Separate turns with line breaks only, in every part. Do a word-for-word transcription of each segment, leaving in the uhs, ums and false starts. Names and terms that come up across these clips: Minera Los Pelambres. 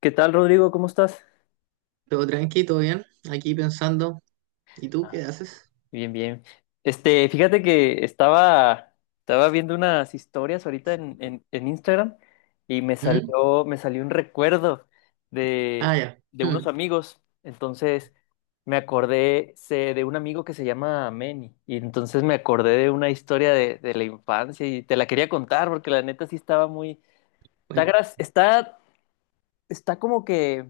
¿Qué tal, Rodrigo? ¿Cómo estás?
Todo tranqui, todo bien. Aquí pensando, ¿y tú qué
Ah,
haces?
Bien, bien. Este, fíjate que estaba, estaba viendo unas historias ahorita en, en- en Instagram y me
¿Mm?
salió, me salió un recuerdo
Ah,
de,
ya.
de unos
Mm,
amigos. Entonces me acordé sé, de un amigo que se llama Manny. Y entonces me acordé de una historia de, de la infancia y te la quería contar porque la neta sí estaba muy... Está,
cuen-
gra- está, está como que...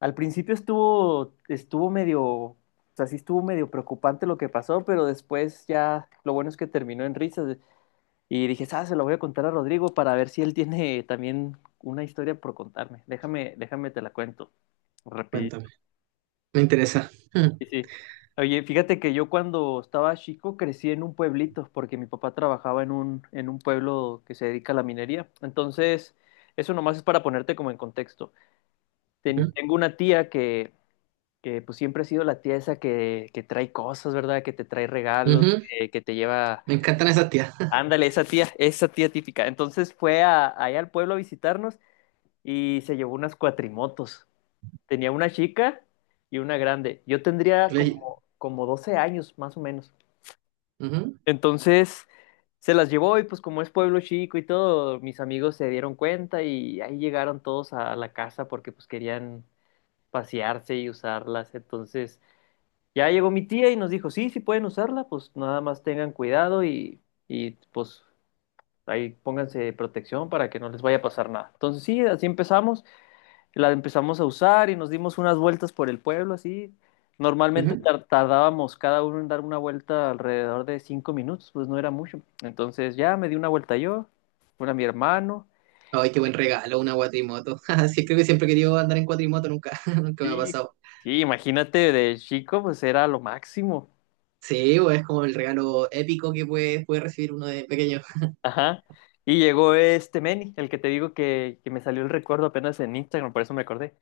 Al principio estuvo, estuvo medio, o sea, sí estuvo medio preocupante lo que pasó, pero después ya lo bueno es que terminó en risas y dije, ah, se lo voy a contar a Rodrigo para ver si él tiene también una historia por contarme. Déjame, déjame te la cuento. Rapidísimo.
cuéntame. Me interesa. Mm,
Sí, sí. Oye, fíjate que yo cuando estaba chico crecí en un pueblito porque mi papá trabajaba en un, en un pueblo que se dedica a la minería. Entonces, eso nomás es para ponerte como en contexto. Ten-
ujú,
tengo una tía que que pues siempre ha sido la tía esa que, que trae cosas, ¿verdad? Que te trae regalos,
ujú.
que, que te lleva...
Me encantan esas tías.
Ándale, esa tía, esa tía típica. Entonces fue a, allá al pueblo a visitarnos y se llevó unas cuatrimotos. Tenía una chica y una grande. Yo tendría como,
Le-
como doce años, más o menos.
ujú,
Entonces se las llevó y pues como es pueblo chico y todo, mis amigos se dieron cuenta y ahí llegaron todos a la casa porque pues querían pasearse y usarlas. Entonces ya llegó mi tía y nos dijo, sí, sí pueden usarla, pues nada más tengan cuidado y, y, pues ahí pónganse protección para que no les vaya a pasar nada. Entonces sí, así empezamos, la empezamos a usar y nos dimos unas vueltas por el pueblo, así. Normalmente
ujú.
tar- tardábamos cada uno en dar una vuelta alrededor de cinco minutos, pues no era mucho. Entonces ya me di una vuelta yo, una a mi hermano.
Ay, qué buen regalo, una cuatrimoto. Sí, creo que siempre he querido andar en cuatrimoto, nunca, nunca me ha
Sí.
pasado.
Sí, imagínate de chico, pues era lo máximo.
Sí, o es como el regalo épico que puede, puede recibir uno de pequeño.
Ajá. Y llegó este Manny, el que te digo que, que me salió el recuerdo apenas en Instagram, por eso me acordé.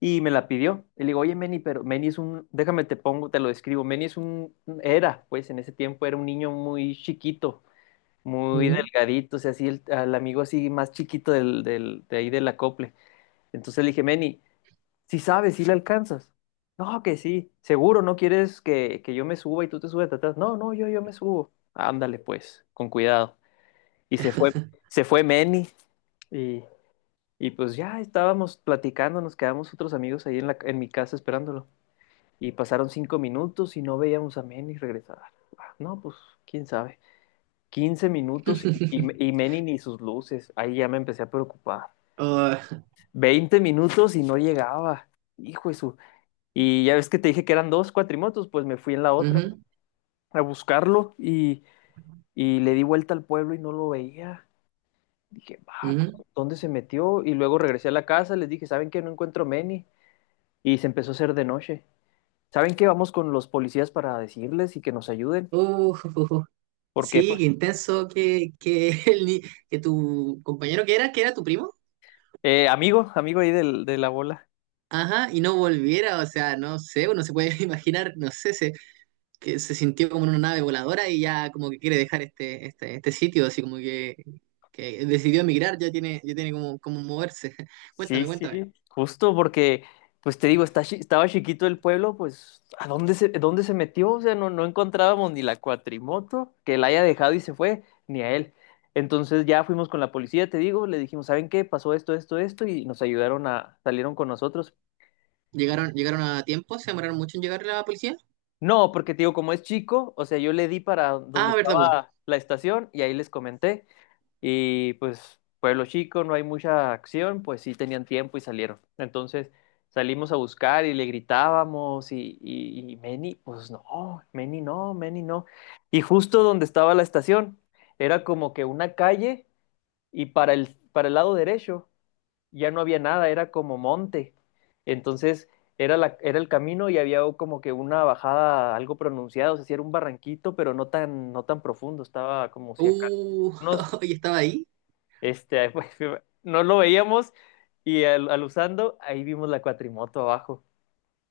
Y me la pidió. Y le digo, oye, Manny, pero Manny es un, déjame te pongo, te lo describo. Manny es un, era, pues en ese tiempo era un niño muy chiquito, muy
Ujú.
delgadito, o sea, así el, al amigo así más chiquito del, del, de ahí del acople. Entonces le dije, Manny, si sabes, si le alcanzas. No, que sí, seguro, no quieres que, que yo me suba y tú te subes atrás. No, no, yo, yo me subo. Ándale, pues, con cuidado. Y se fue, se fue Manny. Y, y pues ya estábamos platicando, nos quedamos otros amigos ahí en, la, en mi casa esperándolo. Y pasaron cinco minutos y no veíamos a Manny regresar. Ah, no, pues quién sabe. Quince minutos y, y y Manny ni sus luces. Ahí ya me empecé a preocupar.
Oh,
Veinte minutos y no llegaba. Hijo de su. Y ya ves que te dije que eran dos cuatrimotos, pues me fui en la otra
ujú,
a buscarlo y, y le di vuelta al pueblo y no lo veía. Dije, va,
ujú.
¿dónde se metió? Y luego regresé a la casa, les dije, ¿saben qué? No encuentro a Manny. Y se empezó a hacer de noche. ¿Saben qué? Vamos con los policías para decirles y que nos ayuden.
Uh,
Porque,
sí, qué
pues,
intenso que, que, el ni- que tu compañero que era, que era tu primo,
eh, amigo, amigo ahí del, de la bola.
ajá, y no volviera, o sea, no sé, uno se puede imaginar, no sé, se, que se sintió como en una nave voladora y ya como que quiere dejar este, este, este sitio, así como que, que decidió emigrar, ya tiene, ya tiene como, como moverse.
Sí,
Cuéntame,
sí,
cuéntame.
justo porque, pues te digo, está, chi- estaba chiquito el pueblo, pues, ¿a dónde se, dónde se metió? O sea, no, no encontrábamos ni la cuatrimoto que la haya dejado y se fue, ni a él. Entonces ya fuimos con la policía, te digo, le dijimos, ¿saben qué? Pasó esto, esto, esto, y nos ayudaron a, salieron con nosotros.
¿Llegaron, llegaron a tiempo? ¿Se demoraron mucho en llegar la policía?
No, porque te digo, como es chico, o sea, yo le di para donde
Ah, ¿verdad, po?
estaba la estación y ahí les comenté. Y pues, pueblo chico, no hay mucha acción, pues sí tenían tiempo y salieron. Entonces salimos a buscar y le gritábamos y, y, y Meni, pues no, Meni no, Meni no. Y justo donde estaba la estación, era como que una calle y para el, para el lado derecho ya no había nada, era como monte. Entonces era, la, era el camino y había como que una bajada algo pronunciada, o sea, sí era un barranquito, pero no tan, no tan profundo, estaba como si acá
Uh,
unos,
y estaba ahí.
este, pues, no lo veíamos y al, al usando, ahí vimos la cuatrimoto abajo.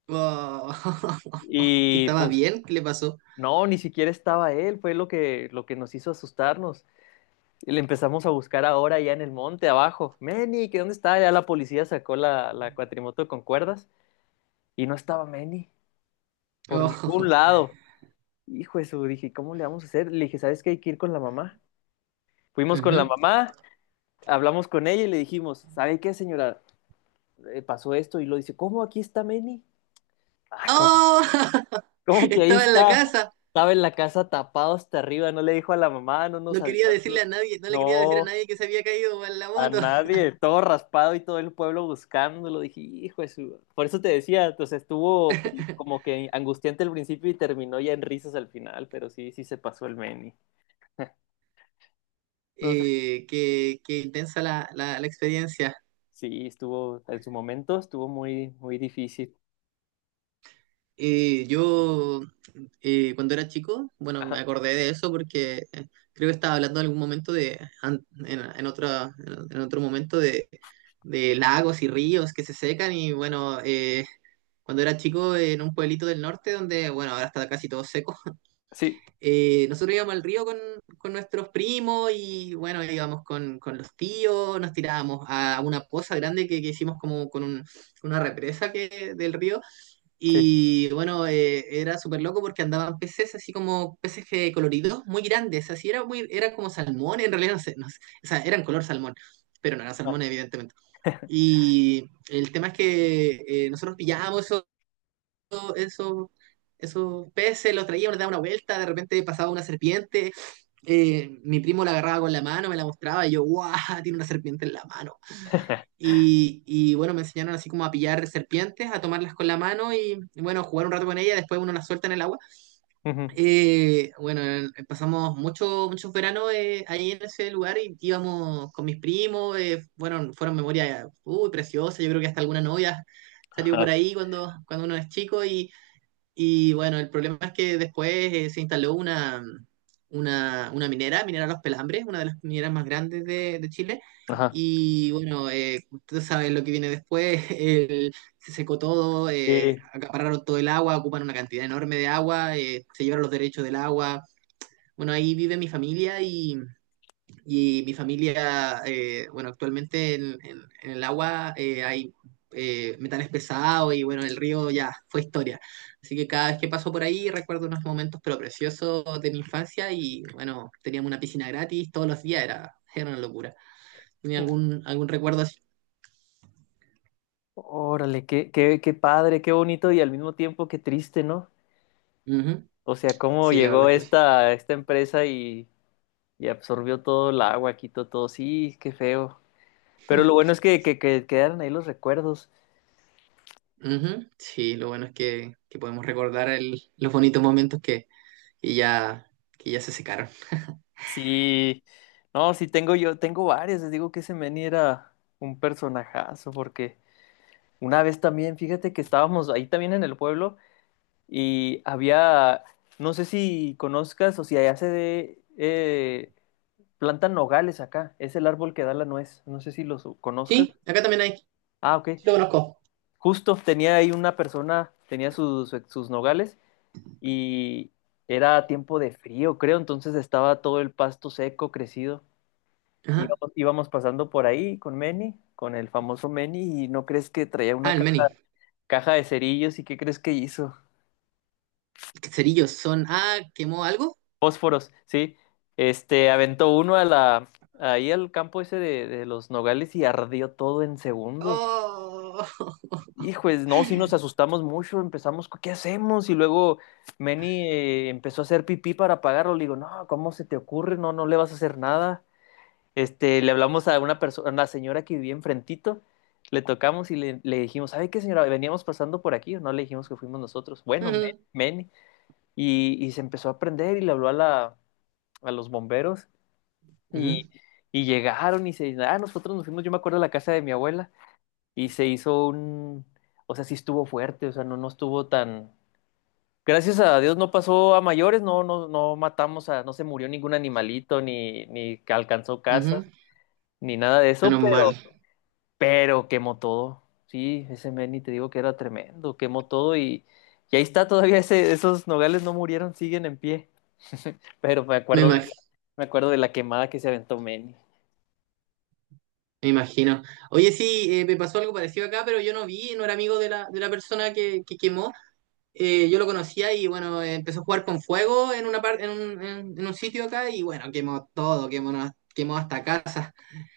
Oh,
Y
¿Estaba
pues
bien? ¿Qué le pasó?
no, ni siquiera estaba él, fue lo que, lo que nos hizo asustarnos. Y le empezamos a buscar ahora ya en el monte abajo. Meni, ¿qué dónde está? Ya la policía sacó la, la cuatrimoto con cuerdas y no estaba Manny por ningún
Oh,
lado. Hijo de su, dije, ¿cómo le vamos a hacer? Le dije, ¿sabes qué? Hay que ir con la mamá. Fuimos con la
ujú.
mamá, hablamos con ella y le dijimos, ¿sabe qué, señora? Eh, pasó esto y lo dice, ¿cómo aquí está Manny? Ah, ¿cómo,
¡Oh!
¿cómo que ahí
Estaba en la
está?
casa.
Estaba en la casa tapado hasta arriba, no le dijo a la mamá, no nos
No quería
avisó. No,
decirle a nadie, no le quería decir a
no.
nadie que se había caído en la
A
moto.
nadie, todo raspado y todo el pueblo buscándolo. Dije, hijo de su. Por eso te decía, entonces estuvo pe- como que angustiante al principio y terminó ya en risas al final, pero sí, sí se pasó el Meni. No sé.
Eh, qué, qué intensa la, la- la experiencia.
Sí, estuvo, en su momento estuvo muy, muy difícil.
Eh, yo, eh, cuando era chico, bueno, me
Ajá,
acordé de eso porque eh, creo que estaba hablando en algún momento de, an- en, en otra- en otro momento de, de lagos y ríos que se secan y bueno, eh, cuando era chico en un pueblito del norte donde, bueno, ahora está casi todo seco.
sí,
Eh, nosotros íbamos al río con, con nuestros primos y bueno, íbamos con, con los tíos, nos tirábamos a una poza grande que, que hicimos como con un- una represa que, del río
sí.
y bueno, eh, era súper loco porque andaban peces así como peces que- coloridos muy grandes, así era muy, era como salmón, en realidad no sé, no sé, o sea, eran color salmón, pero no era
Ajá.
salmón evidentemente. Y el tema es que eh, nosotros pillábamos eso esos peces, los traía, me daba una vuelta, de repente pasaba una serpiente, eh, mi primo la agarraba con la mano, me la mostraba, y yo, ¡guau! Tiene una serpiente en la mano. Y, y bueno, me enseñaron así como a pillar serpientes, a tomarlas con la mano y, y bueno, jugar un rato con ella después uno las suelta en el agua.
Ujú.
Eh, bueno, eh, pasamos mucho, muchos veranos eh, ahí en ese lugar y íbamos con mis primos, eh, fueron, fueron memorias, uy, preciosas, yo creo que hasta alguna novia salió por
Ajá,
ahí cuando, cuando uno es chico y y bueno, el problema es que después eh, se instaló una, mm, una, una minera, Minera Los Pelambres, una de las mineras más grandes de, de Chile.
ajá.
Y bueno, eh, ustedes saben lo que viene después, el- se secó todo, eh,
Sí.
acapararon todo el agua, ocupan una cantidad enorme de agua, eh, se llevaron los derechos del agua. Bueno, ahí vive mi familia y mi familia, eh, bueno, actualmente en, en- en el agua eh, hay eh, metales pesados y bueno, el río ya fue historia. Así que cada vez que paso por ahí recuerdo unos momentos pero preciosos de mi infancia y bueno, teníamos una piscina gratis todos los días, era, era una locura. ¿Tenía algún, algún recuerdo así?
Órale, qué, qué, qué padre, qué bonito y al mismo tiempo qué triste, ¿no?
Ujú.
O sea, cómo
Sí, la verdad
llegó
es que sí.
esta, esta empresa y y absorbió todo el agua, quitó todo. Sí, qué feo. Pero lo bueno es que, que, que quedaron ahí los recuerdos.
Ujú. Sí, lo bueno es que, que podemos recordar el- los bonitos momentos que, que ya, que ya se secaron.
Sí, no, sí tengo yo, tengo varios. Les digo que ese Manny era un personajazo, porque una vez también, fíjate que estábamos ahí también en el pueblo y había, no sé si conozcas o si allá se de, eh, plantan nogales acá. Es el árbol que da la nuez. No sé si los conozcas.
Sí, acá también hay,
Ah, ok.
lo conozco.
Justo tenía ahí una persona, tenía sus, sus nogales y era tiempo de frío, creo, entonces estaba todo el pasto seco, crecido.
Ajá.
Íbamos, íbamos pasando por ahí con Manny, con el famoso Manny, y no crees que traía
Ah,
una
el
caja,
Meni.
caja de cerillos, ¿y qué crees que hizo?
Cerillos son. Ah, ¿quemó algo?
Fósforos, sí. Este, aventó uno a la, ahí al campo ese de, de los nogales y ardió todo en segundos.
Oh.
Hijo, es- no, sí nos asustamos mucho, empezamos, ¿qué hacemos? Y luego Manny eh, empezó a hacer pipí para apagarlo. Le digo, no, ¿cómo se te ocurre? No, no le vas a hacer nada. Este, le hablamos a una persona, a una señora que vivía enfrentito, le tocamos y le, le dijimos, ¿sabe qué, señora? Veníamos pasando por aquí, no le dijimos que fuimos nosotros. Bueno, men,
Ujú,
men. Y, y se empezó a aprender y le habló a la, a los bomberos y,
ujú,
y llegaron y se, ah, nosotros nos fuimos, yo me acuerdo a la casa de mi abuela y se hizo un, o sea, sí estuvo fuerte, o sea, no, no estuvo tan, gracias a Dios no pasó a mayores, no, no, no matamos a, no se murió ningún animalito, ni, ni alcanzó casas,
ujú.
ni nada de eso,
Menos mal.
pero pero quemó todo. Sí, ese Manny te digo que era tremendo, quemó todo y, y ahí está todavía ese, esos nogales no murieron, siguen en pie. Pero me
Me
acuerdo de
imag-
esa- me acuerdo de la quemada que se aventó Manny.
me imagino. Oye, sí, eh, me pasó algo parecido acá, pero yo no vi, no era amigo de la, de la persona que, que quemó. Eh, yo lo conocía y bueno, eh, empezó a jugar con fuego en una parte, en un, en- en un sitio acá y bueno, quemó todo, quemó, na- quemó hasta casa.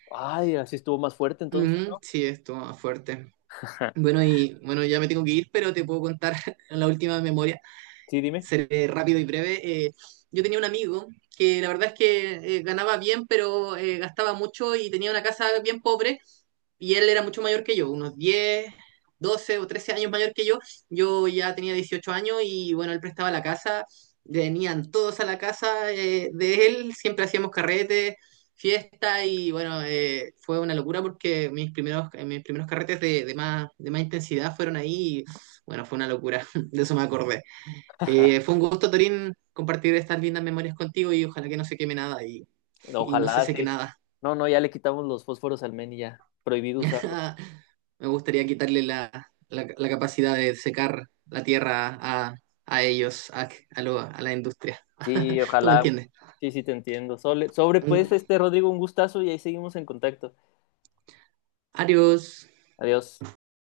Ay, así estuvo más fuerte entonces,
Ujú,
¿no?
sí, esto más fuerte.
Ajá.
Bueno, y bueno, ya me tengo que ir, pero te puedo contar la última memoria.
Sí, dime.
Seré rápido y breve. Eh, yo tenía un amigo que la verdad es que eh, ganaba bien, pero eh, gastaba mucho y tenía una casa bien pobre y él era mucho mayor que yo, unos diez, doce o trece años mayor que yo. Yo ya tenía dieciocho años y bueno, él prestaba la casa, venían todos a la casa eh, de él, siempre hacíamos carretes, fiesta y bueno, eh, fue una locura porque mis primeros, eh, mis primeros carretes de, de más, de más intensidad fueron ahí y bueno, fue una locura, de eso me acordé. Eh, fue un gusto, Torín, compartir estas lindas memorias contigo y ojalá que no se queme nada y, y no se
Ojalá,
seque
sí.
nada.
No, no, ya le quitamos los fósforos al Manny ya, prohibido usarlos.
Me gustaría quitarle la, la- la capacidad de secar la tierra a, a ellos, a, a lo- a la industria.
Sí,
¿Tú me
ojalá.
entiendes?
Sí, sí, te entiendo. Sobre, sobre
Un-
pues, este Rodrigo, un gustazo y ahí seguimos en contacto.
Adiós.
Adiós.